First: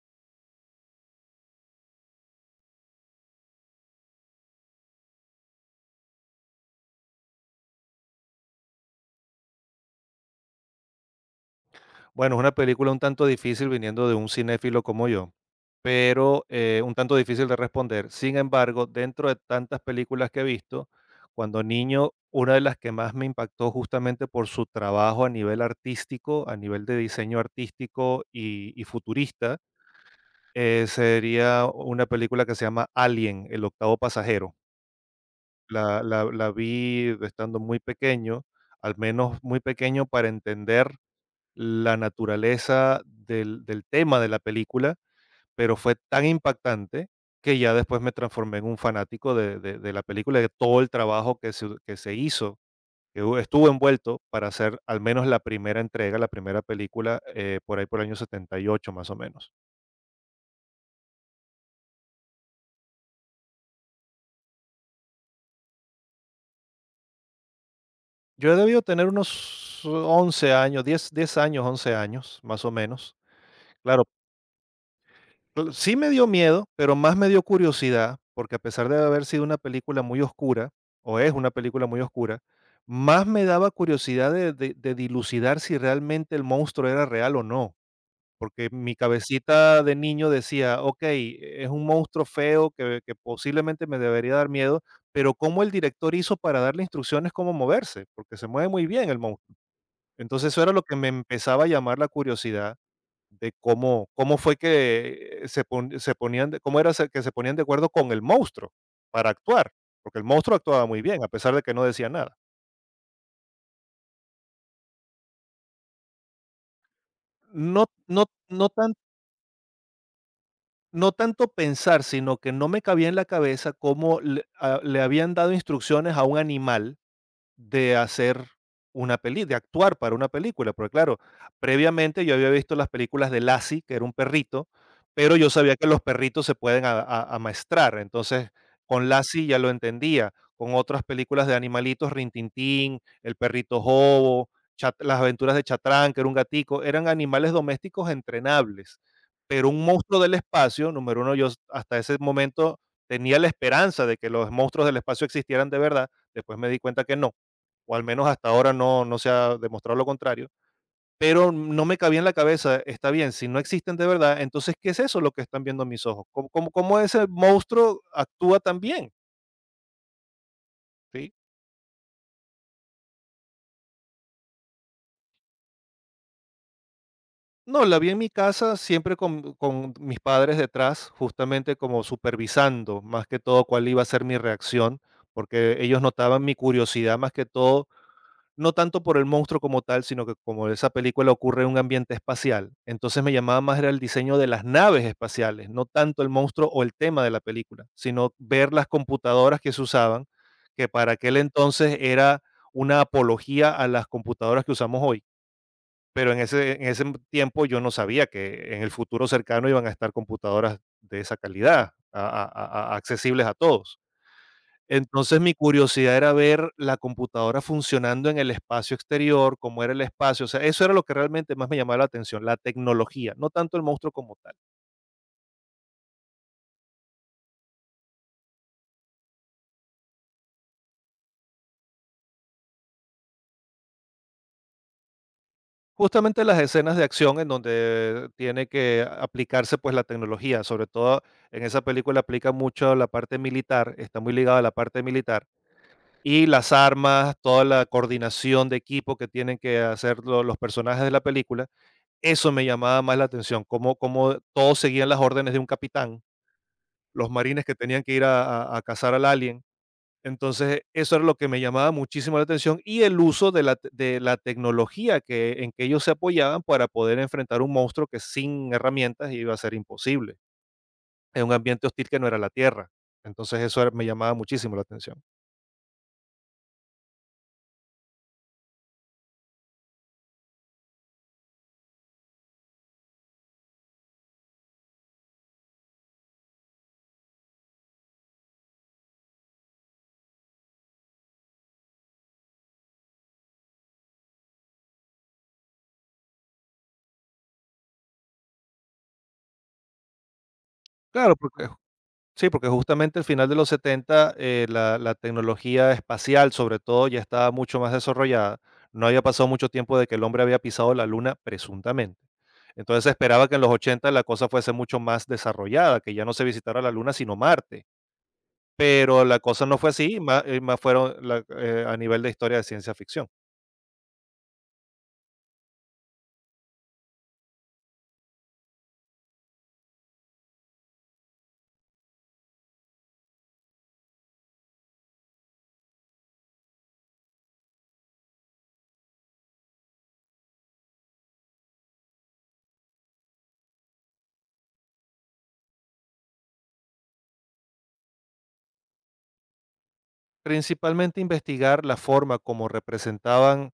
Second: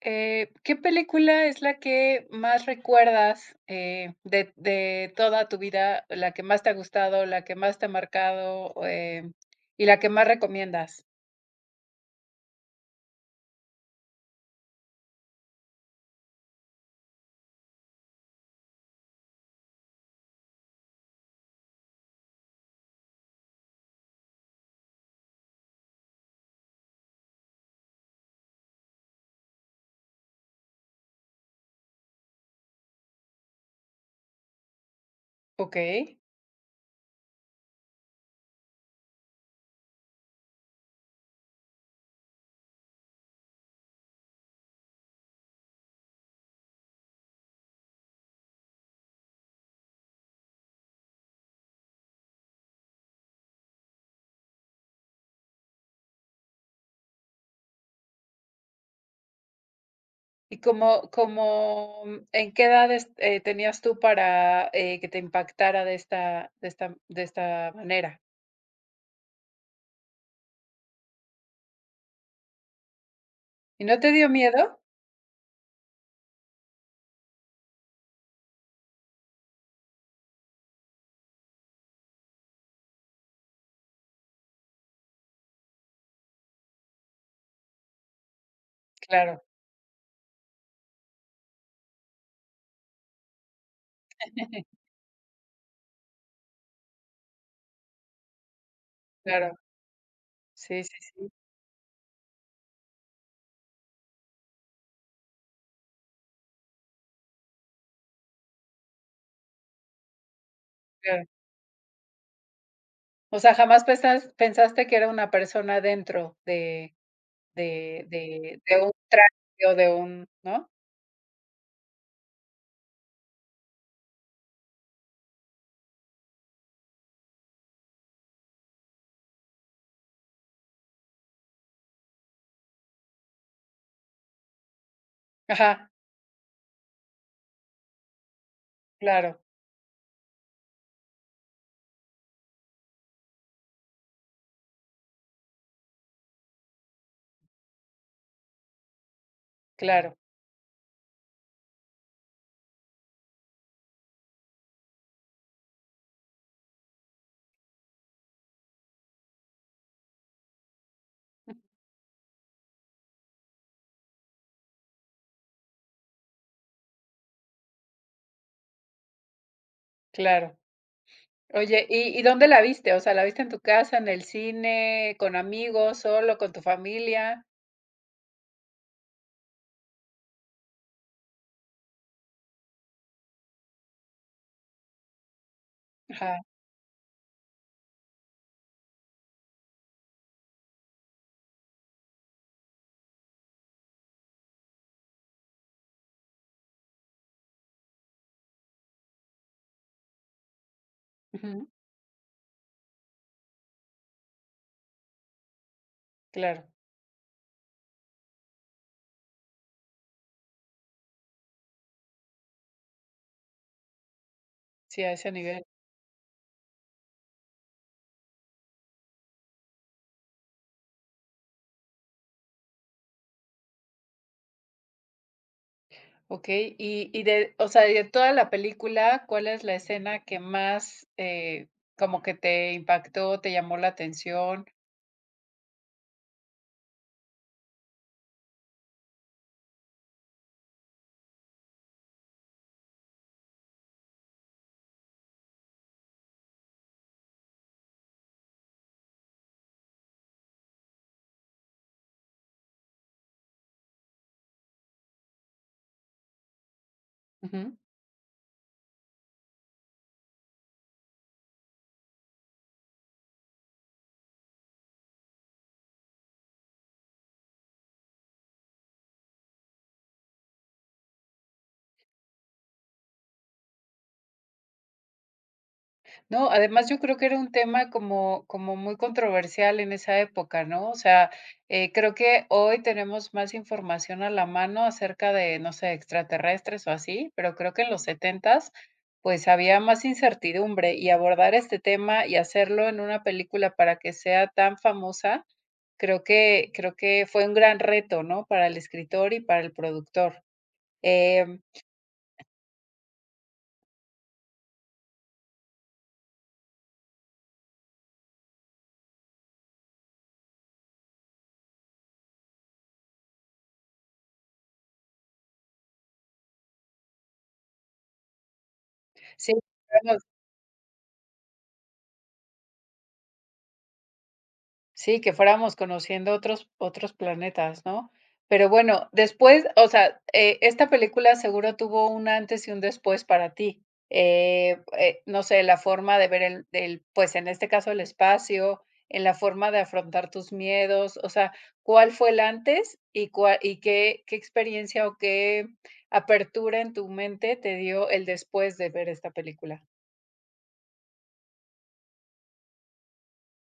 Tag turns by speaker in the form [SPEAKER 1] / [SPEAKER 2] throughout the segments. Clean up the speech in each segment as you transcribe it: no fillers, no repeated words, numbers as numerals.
[SPEAKER 1] ¿Qué película es la que más recuerdas, de toda tu vida, la que más te ha gustado, la que más te ha marcado, y la que más recomiendas?
[SPEAKER 2] Bueno, es una película un tanto difícil viniendo de un cinéfilo como yo, pero un tanto difícil de responder. Sin embargo, dentro de tantas películas que he visto, cuando niño, una de las que más me impactó justamente por su trabajo a nivel artístico, a nivel de diseño artístico y futurista, sería una película que se llama Alien, el octavo pasajero.
[SPEAKER 1] ¿Ok?
[SPEAKER 2] La vi estando muy pequeño, al menos muy pequeño para entender la naturaleza del tema de la película, pero fue tan impactante que ya después me transformé en un fanático de la película, de todo el trabajo que se hizo, que hu estuvo envuelto para hacer al menos la primera entrega, la primera película, por ahí por el año 78 más o menos.
[SPEAKER 1] ¿Y cómo en qué edades, tenías tú para, que te impactara de esta manera?
[SPEAKER 2] Yo he debido tener unos 11 años, 10, 10 años, 11 años, más o menos.
[SPEAKER 1] ¿Y no
[SPEAKER 2] Claro,
[SPEAKER 1] te dio miedo?
[SPEAKER 2] Cl sí me dio miedo, pero más me dio curiosidad, porque a pesar de haber sido una película muy oscura, o es una película muy oscura, más me daba curiosidad de dilucidar si realmente el monstruo era real o no, porque mi
[SPEAKER 1] Claro.
[SPEAKER 2] cabecita de niño decía: "Okey, es un monstruo feo que posiblemente me debería dar miedo, pero ¿cómo el director hizo para darle instrucciones cómo moverse? Porque se mueve muy bien el
[SPEAKER 1] Claro.
[SPEAKER 2] monstruo". Entonces, eso era lo
[SPEAKER 1] Sí,
[SPEAKER 2] que
[SPEAKER 1] sí,
[SPEAKER 2] me
[SPEAKER 1] sí,
[SPEAKER 2] empezaba a llamar la curiosidad de cómo fue que se ponían de cómo era se que se ponían de acuerdo con el monstruo para actuar, porque el monstruo actuaba muy bien,
[SPEAKER 1] claro.
[SPEAKER 2] a pesar de que no decía nada.
[SPEAKER 1] O sea, jamás pensaste que era una persona dentro de.
[SPEAKER 2] No
[SPEAKER 1] De
[SPEAKER 2] no
[SPEAKER 1] de
[SPEAKER 2] no
[SPEAKER 1] de un
[SPEAKER 2] tan
[SPEAKER 1] traje o de un, ¿no?
[SPEAKER 2] no tanto pensar, sino que no me cabía en la cabeza cómo le le habían dado instrucciones a un animal de hacer una peli de actuar para una película, porque claro, previamente yo había visto las películas de Lassie, que era un perrito, pero yo sabía que
[SPEAKER 1] Ajá,
[SPEAKER 2] los perritos se pueden amaestrar, entonces con
[SPEAKER 1] claro,
[SPEAKER 2] Lassie ya lo entendía, con otras películas de animalitos, Rintintín, El perrito Jobo, Las aventuras de Chatrán, que era un gatico, eran animales domésticos entrenables, pero un
[SPEAKER 1] claro,
[SPEAKER 2] monstruo del espacio, número uno, yo hasta ese momento tenía la esperanza de que los monstruos del espacio existieran de verdad, después me di cuenta que no, o al menos hasta ahora no, no se ha demostrado lo contrario, pero no me cabía en la cabeza, está bien, si no existen de verdad, entonces, ¿qué es eso lo que están viendo mis ojos? ¿Cómo ese monstruo actúa también?
[SPEAKER 1] claro.
[SPEAKER 2] ¿Sí?
[SPEAKER 1] Oye, ¿y dónde la viste? O sea, ¿la viste en tu casa, en el cine, con amigos, solo, con tu familia?
[SPEAKER 2] No, la vi en mi casa siempre con mis padres detrás, justamente como supervisando más que todo cuál iba a ser mi reacción, porque ellos
[SPEAKER 1] Ajá,
[SPEAKER 2] notaban mi curiosidad más que todo. No tanto por el monstruo como tal, sino que como esa película ocurre en un ambiente espacial. Entonces me llamaba más era el diseño de las naves espaciales, no tanto el monstruo o el tema de la película, sino ver las computadoras que se usaban, que para aquel
[SPEAKER 1] ujú,
[SPEAKER 2] entonces era una apología a las computadoras que usamos hoy. Pero en
[SPEAKER 1] claro,
[SPEAKER 2] ese, en ese tiempo yo no sabía que en el futuro cercano iban a estar computadoras de esa calidad, accesibles a todos.
[SPEAKER 1] sí, a ese
[SPEAKER 2] Entonces, mi
[SPEAKER 1] nivel.
[SPEAKER 2] curiosidad era ver la computadora funcionando en el espacio exterior, cómo era el espacio, o sea, eso era lo que realmente más me llamaba la atención, la tecnología, no tanto el monstruo como tal.
[SPEAKER 1] Okey, y de o sea, de toda la película, ¿cuál es la escena que más, como que te impactó, te llamó la atención?
[SPEAKER 2] Justamente las escenas de acción en donde tiene que aplicarse, pues, la tecnología, sobre todo en esa película aplica mucho la parte militar, está muy ligada a la parte militar, y las armas, toda la coordinación de equipo que tienen que hacer los personajes de la película, eso me llamaba más la atención, cómo, cómo todos seguían las órdenes de un capitán, los marines que
[SPEAKER 1] Ujú.
[SPEAKER 2] tenían que ir a cazar al alien. Entonces, eso era lo que me llamaba muchísimo la atención y el uso de la, de la tecnología que, en que ellos se apoyaban para poder enfrentar un monstruo que sin herramientas iba a ser imposible, en un ambiente hostil que no era la Tierra. Entonces, me llamaba muchísimo la atención.
[SPEAKER 1] No, además yo creo que era un tema como muy controversial en esa época, ¿no? O sea, creo que hoy tenemos más información a la mano acerca de, no sé, extraterrestres o así, pero creo que en los setentas, pues había más incertidumbre y abordar este tema y hacerlo en una película para que sea tan famosa, creo que fue un gran reto, ¿no? Para el escritor y para el productor.
[SPEAKER 2] Claro.
[SPEAKER 1] Em,
[SPEAKER 2] porque Sí, porque justamente al final de los 70 la tecnología espacial, sobre todo, ya estaba mucho más desarrollada. No había pasado mucho tiempo de que el hombre había pisado la luna, presuntamente. Entonces se esperaba que en los 80 la cosa fuese mucho más desarrollada, que ya no se visitara la luna, sino Marte. Pero la
[SPEAKER 1] sí.
[SPEAKER 2] cosa no fue así, más fueron a nivel de historia de ciencia ficción.
[SPEAKER 1] Sí, que fuéramos conociendo otros planetas, ¿no? Pero bueno, después, o sea, esta película seguro tuvo un antes y un después para ti. No sé, la forma de ver pues, en este caso, el espacio, en la forma de afrontar tus miedos, o sea, ¿cuál fue el antes y cuál y qué experiencia o qué apertura en tu mente te dio el después de ver esta película?
[SPEAKER 2] Principalmente investigar la forma como representaban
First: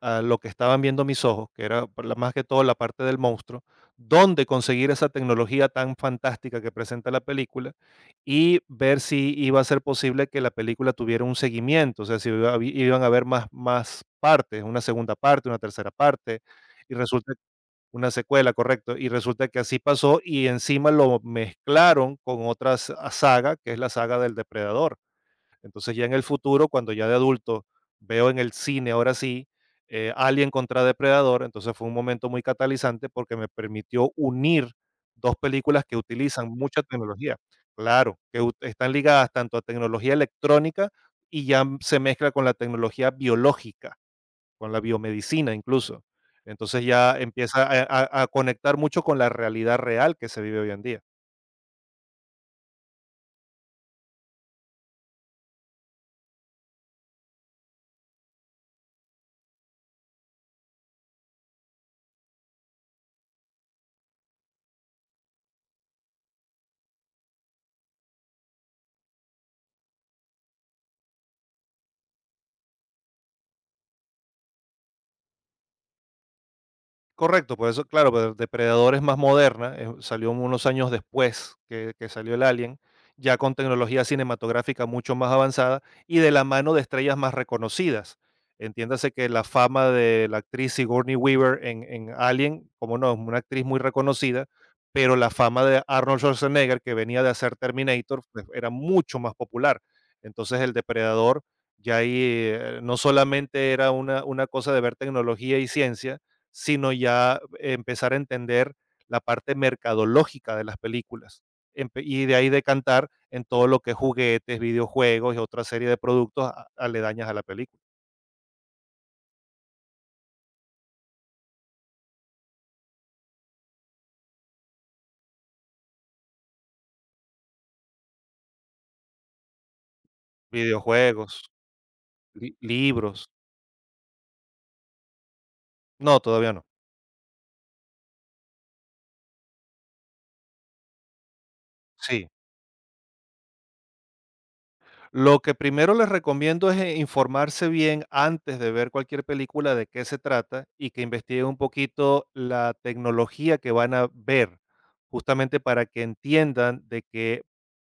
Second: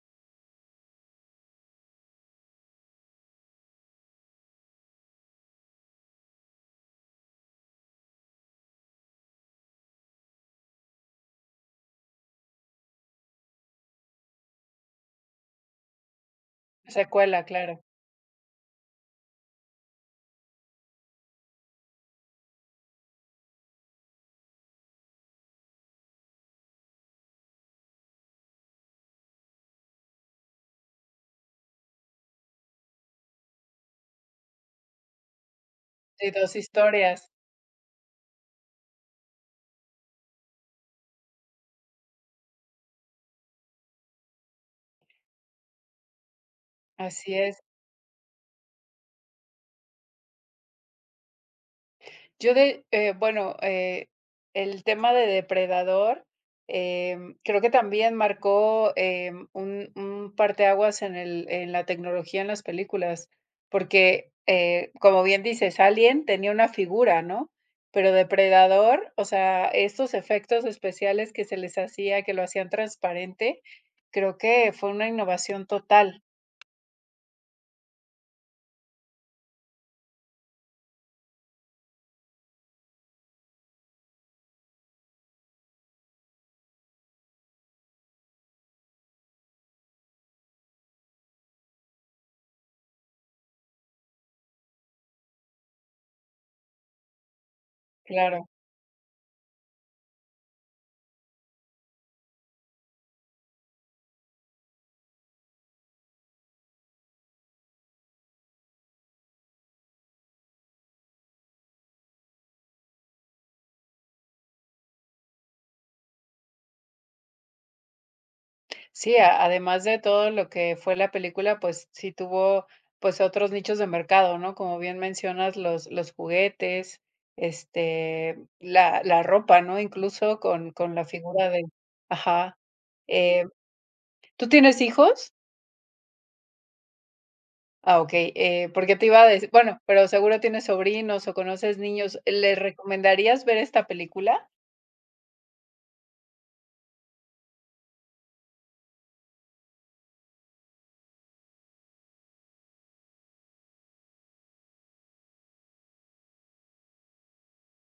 [SPEAKER 2] a lo que estaban viendo mis ojos, que era por más que todo la parte del monstruo, dónde conseguir esa tecnología tan fantástica que presenta la película y ver si iba a ser posible que la película tuviera un seguimiento, o sea, si iba a iban a haber más partes, una segunda parte, una tercera parte, y resulta
[SPEAKER 1] Secuela, claro,
[SPEAKER 2] una secuela, correcto, y resulta que así pasó y encima lo mezclaron con otra saga, que es la saga del depredador. Entonces ya en el futuro, cuando ya de adulto veo en el cine, ahora sí, Alien contra Depredador, entonces fue un momento muy catalizante porque me permitió unir 2 películas que
[SPEAKER 1] de
[SPEAKER 2] utilizan
[SPEAKER 1] 2
[SPEAKER 2] mucha
[SPEAKER 1] historias,
[SPEAKER 2] tecnología. Claro, que ut están ligadas tanto a tecnología electrónica y ya se mezcla con la tecnología biológica, con la biomedicina incluso. Entonces ya
[SPEAKER 1] así es.
[SPEAKER 2] empieza a conectar mucho con la realidad real que se vive hoy en día.
[SPEAKER 1] Yo de bueno, el tema de Depredador, creo que también marcó, un parteaguas en el en la tecnología en las películas, porque, como bien dices, Alien tenía una figura, ¿no? Pero Depredador, o sea, estos efectos especiales que se les hacía, que lo hacían transparente, creo que fue una innovación total,
[SPEAKER 2] Correcto, por eso, claro, pero Depredador es más moderna, salió unos años después que salió el Alien, ya con tecnología cinematográfica mucho más avanzada y de la mano de estrellas más reconocidas. Entiéndase que la fama de la actriz Sigourney Weaver en Alien, como no, es una actriz muy reconocida, pero la fama de Arnold Schwarzenegger, que venía de hacer Terminator, pues,
[SPEAKER 1] claro.
[SPEAKER 2] era mucho más popular. Entonces el Depredador ya ahí no solamente era una cosa de ver tecnología y ciencia, sino ya empezar a entender la parte mercadológica de las películas. Y de ahí decantar en todo lo que es juguetes, videojuegos y otra serie de productos aledañas a la película.
[SPEAKER 1] Sí, a además de todo lo que fue la película, pues sí tuvo, pues, otros nichos de mercado, ¿no? Como bien mencionas, los juguetes, este, la ropa, ¿no? Incluso con la
[SPEAKER 2] Videojuegos,
[SPEAKER 1] figura de ajá.
[SPEAKER 2] libros.
[SPEAKER 1] Eh, ¿Tú tienes hijos?
[SPEAKER 2] No, todavía no.
[SPEAKER 1] Ah, okey, porque te iba a decir, bueno, pero seguro tienes sobrinos o conoces niños,
[SPEAKER 2] Sí.
[SPEAKER 1] ¿les recomendarías ver esta película?
[SPEAKER 2] Lo que primero les recomiendo es informarse bien antes de ver cualquier película de qué se trata y que investiguen un poquito la tecnología que van a ver, justamente para que entiendan de qué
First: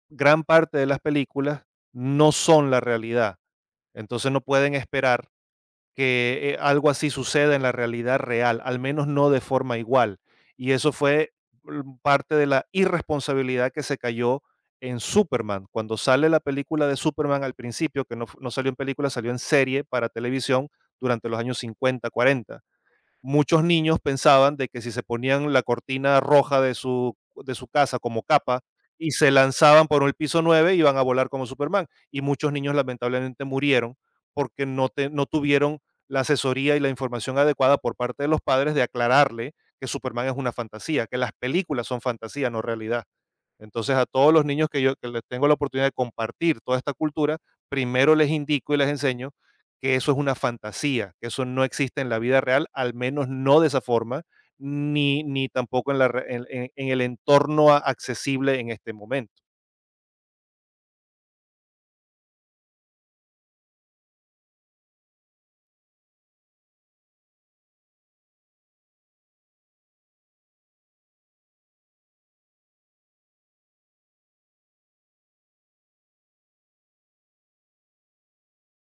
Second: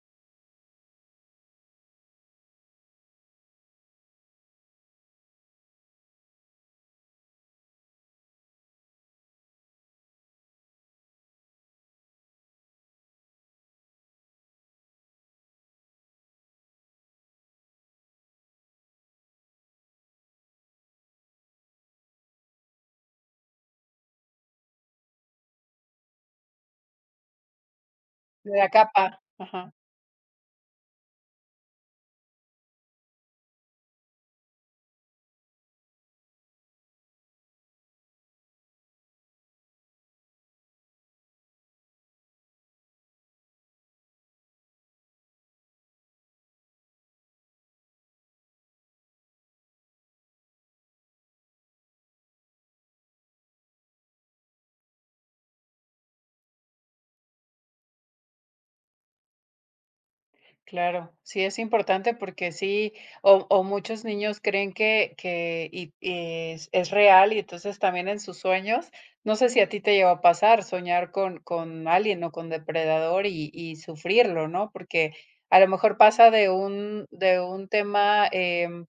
[SPEAKER 2] gran parte de las películas no son la realidad. Entonces no pueden esperar que algo así suceda en la realidad real, al menos no de forma igual. Y eso fue parte de la irresponsabilidad que se cayó en Superman. Cuando sale la película de Superman al principio, que no, no salió en película, salió en serie para televisión durante los años 50, cuarenta, muchos niños pensaban de que si se ponían la cortina roja de su casa como
[SPEAKER 1] De
[SPEAKER 2] capa
[SPEAKER 1] la
[SPEAKER 2] y
[SPEAKER 1] capa,
[SPEAKER 2] se
[SPEAKER 1] ajá.
[SPEAKER 2] lanzaban por el piso 9 iban a volar como Superman. Y muchos niños lamentablemente murieron porque no tuvieron la asesoría y la información adecuada por parte de los padres de aclararle que Superman es una fantasía, que las películas son fantasía, no realidad. Entonces, a todos los niños que yo que les tengo la oportunidad de compartir toda esta cultura, primero les indico y les enseño que eso es una fantasía, que eso no existe en la vida real, al menos no de esa forma, ni tampoco en la re en el entorno accesible en este momento.
[SPEAKER 1] Claro, sí es importante porque sí, o muchos niños creen que, es real y entonces también en sus sueños, no sé si a ti te llegó a pasar soñar con alguien o con depredador y sufrirlo, ¿no? Porque a lo mejor pasa de un tema,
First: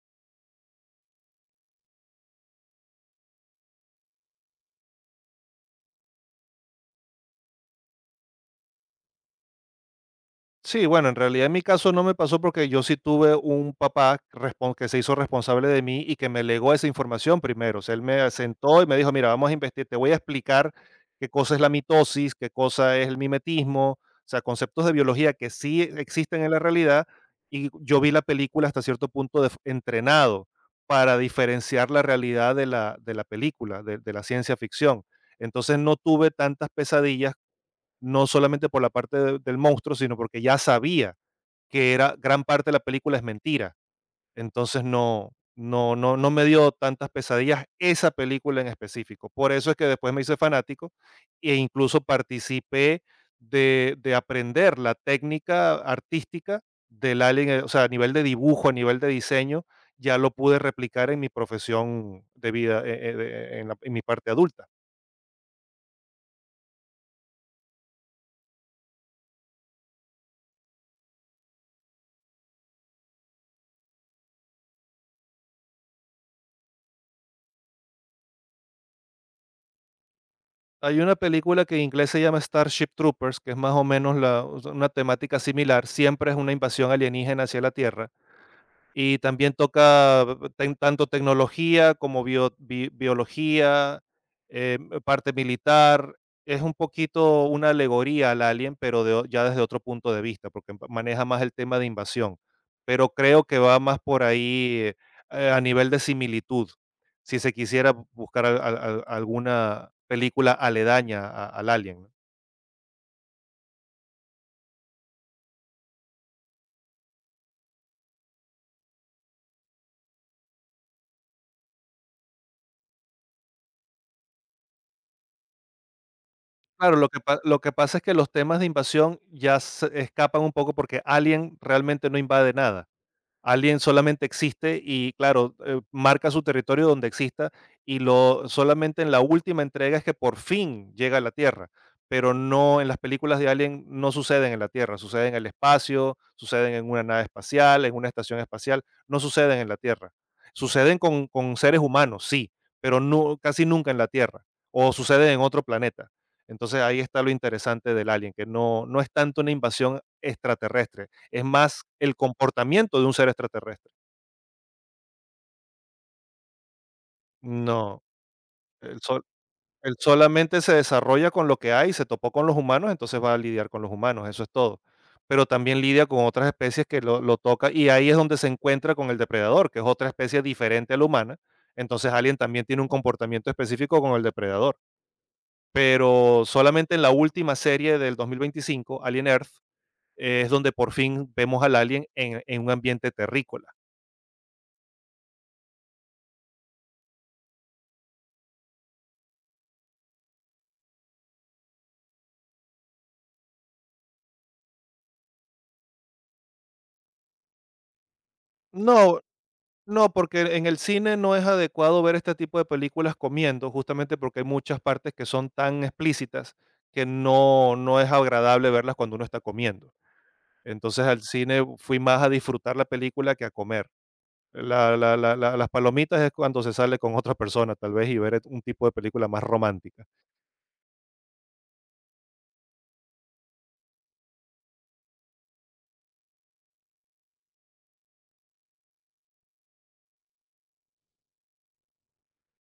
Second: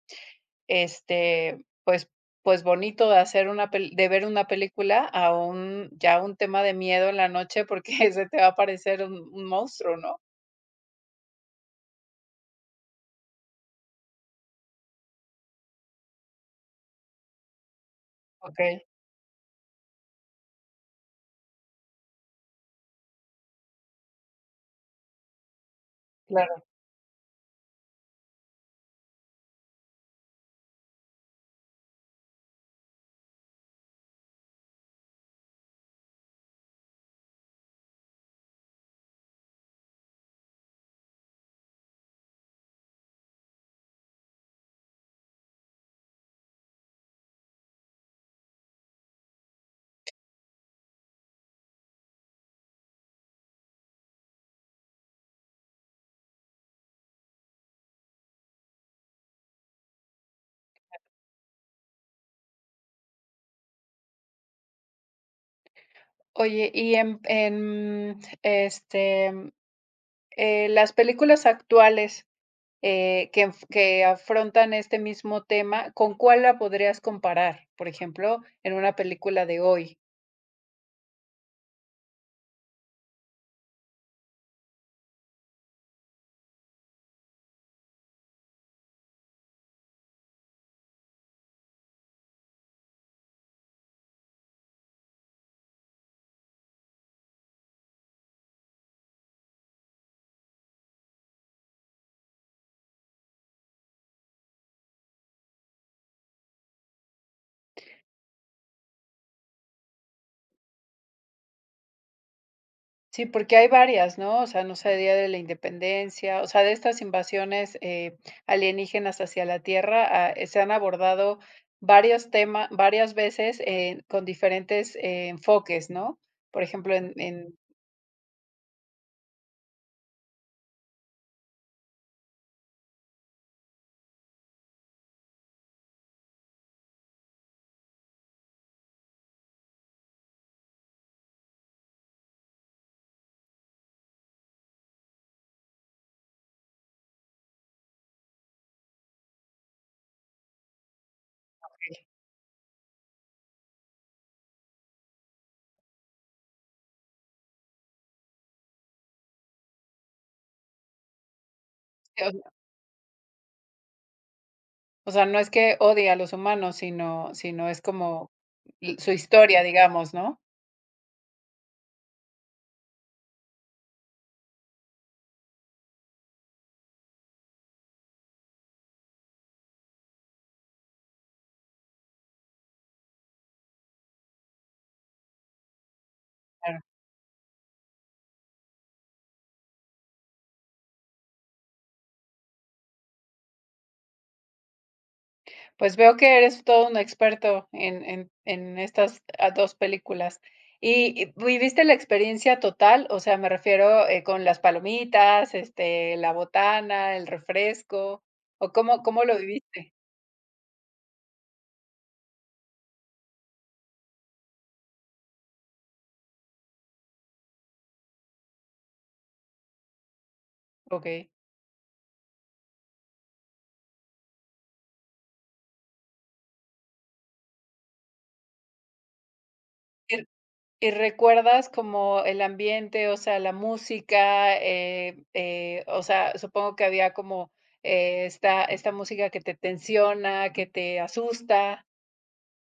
[SPEAKER 1] este, pues bonito de hacer una, de ver una película a un, ya un tema de miedo en la noche porque se te va a aparecer un monstruo, ¿no?
[SPEAKER 2] Sí, bueno, en realidad en mi caso no me pasó porque yo sí tuve un papá que se hizo responsable de mí y que me legó esa información primero. O sea, él me
[SPEAKER 1] Ok,
[SPEAKER 2] sentó y me dijo, mira, vamos a investigar, te voy a explicar qué cosa es la mitosis, qué cosa es el mimetismo, o sea, conceptos de biología que sí existen en la
[SPEAKER 1] claro.
[SPEAKER 2] realidad. Y yo vi la película hasta cierto punto entrenado para diferenciar la realidad de la película, de la ciencia ficción. Entonces no tuve tantas pesadillas no solamente por la parte del monstruo, sino porque ya sabía que era gran parte de la película es mentira. Entonces no, no, no, no me dio tantas pesadillas esa película en específico. Por eso es que después me hice fanático e incluso participé de aprender la técnica artística del alien, o sea, a nivel de dibujo, a nivel de diseño, ya lo pude replicar en mi profesión de vida, en mi parte adulta.
[SPEAKER 1] Oye, y este, las películas actuales, que afrontan este mismo tema, ¿con cuál la podrías comparar? Por ejemplo, en una película de hoy.
[SPEAKER 2] Hay una película que en inglés se llama Starship Troopers, que es más o menos la, una temática similar. Siempre es una invasión alienígena hacia la Tierra. Y también toca ten tanto tecnología como biología, eh, parte militar. Es un poquito una alegoría al Alien, pero de o ya desde otro punto de vista, porque maneja más el tema de invasión. Pero creo que va más por ahí, a nivel de similitud, si se quisiera buscar al al al alguna película aledaña a al Alien, ¿no?
[SPEAKER 1] Sí, porque hay varias, ¿no? O sea, no sé, Día de la Independencia, o sea, de estas invasiones, alienígenas hacia la Tierra, ah, se han abordado varios temas varias veces, con diferentes enfoques, ¿no? Por ejemplo,
[SPEAKER 2] Claro,
[SPEAKER 1] en en
[SPEAKER 2] lo que pasa es que los temas de invasión ya se escapan un poco porque Alien realmente no invade nada. Alien solamente existe y claro, marca su territorio donde exista y lo solamente en la última entrega es que por fin llega a la Tierra, pero no, en las películas de Alien no suceden en la Tierra, suceden en el espacio, suceden en una nave espacial, en una estación espacial, no suceden en la Tierra. Suceden con seres humanos, sí, pero no, casi nunca en la Tierra o suceden en otro planeta. Entonces ahí está lo interesante del Alien, que no, no es tanto una invasión extraterrestre, es más el comportamiento de un ser extraterrestre.
[SPEAKER 1] O sea, no es que odie a los humanos, sino es
[SPEAKER 2] No,
[SPEAKER 1] como
[SPEAKER 2] el
[SPEAKER 1] l su
[SPEAKER 2] sol
[SPEAKER 1] historia,
[SPEAKER 2] él
[SPEAKER 1] digamos, ¿no?
[SPEAKER 2] solamente se desarrolla con lo que hay, se topó con los humanos, entonces va a lidiar con los humanos, eso es todo. Pero también lidia con otras especies que lo toca, y ahí es donde se encuentra con el depredador, que es otra especie diferente a la humana. Entonces, Alien también tiene un comportamiento específico con el depredador. Pero
[SPEAKER 1] Claro.
[SPEAKER 2] solamente en la última serie del 2025, Alien Earth, es donde por fin vemos al alien en un ambiente terrícola.
[SPEAKER 1] Pues veo que eres todo un experto en estas, ah, 2 películas. ¿Y viviste la experiencia total? O sea, me refiero, con las palomitas, este, la botana, el refresco, ¿o cómo
[SPEAKER 2] No
[SPEAKER 1] cómo lo viviste?
[SPEAKER 2] No, porque en el cine no es adecuado ver este tipo de películas comiendo, justamente porque hay muchas partes que son tan explícitas que no, no es agradable verlas cuando uno está comiendo. Entonces al
[SPEAKER 1] Okey.
[SPEAKER 2] cine fui más a disfrutar la película que a comer. Las palomitas es cuando se sale con otra persona, tal vez, y ver un tipo de película más romántica.
[SPEAKER 1] ¿Y recuerdas como el ambiente, o sea, la música? O sea, supongo que había como esta música que te tensiona, que te asusta.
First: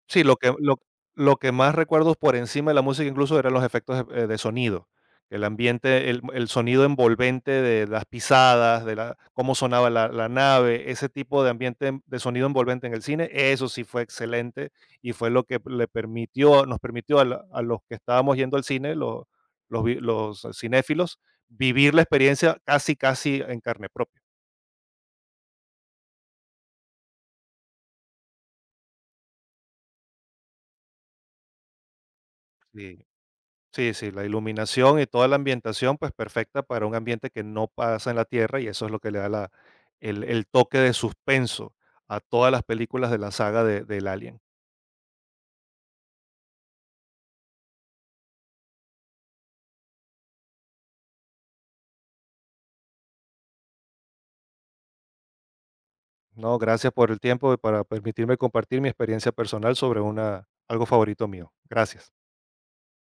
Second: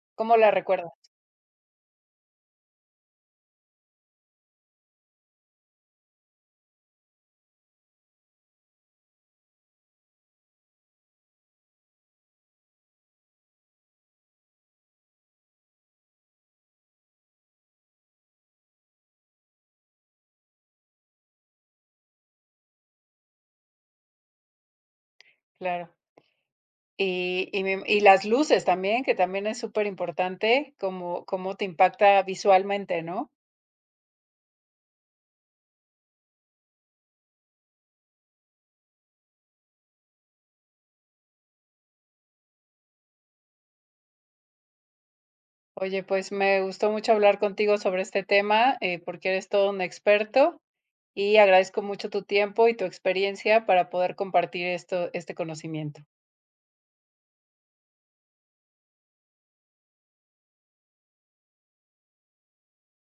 [SPEAKER 2] Sí,
[SPEAKER 1] ¿Cómo la recuerdas?
[SPEAKER 2] lo que más recuerdo por encima de la música incluso eran los efectos de sonido. El ambiente, el sonido envolvente de las pisadas, de la cómo sonaba la nave, ese tipo de ambiente de sonido envolvente en el cine, eso sí fue excelente y fue lo que le permitió nos permitió a los que estábamos yendo al cine, lo los vi los cinéfilos, vivir la experiencia casi, casi en carne propia.
[SPEAKER 1] Claro. Y, y las luces también, que también es súper importante, como cómo te impacta visualmente,
[SPEAKER 2] Sí.
[SPEAKER 1] ¿no?
[SPEAKER 2] Sí, sí, la iluminación y toda la ambientación, pues perfecta para un ambiente que no pasa en la Tierra y eso es lo que le da el toque de suspenso a todas las películas de la saga de, del Alien.
[SPEAKER 1] Oye, pues me gustó mucho hablar contigo sobre este tema, porque eres todo un experto y agradezco mucho tu tiempo y tu experiencia para poder compartir esto, este conocimiento.
[SPEAKER 2] No, gracias por el tiempo y para permitirme compartir mi experiencia personal sobre una, algo favorito mío. Gracias.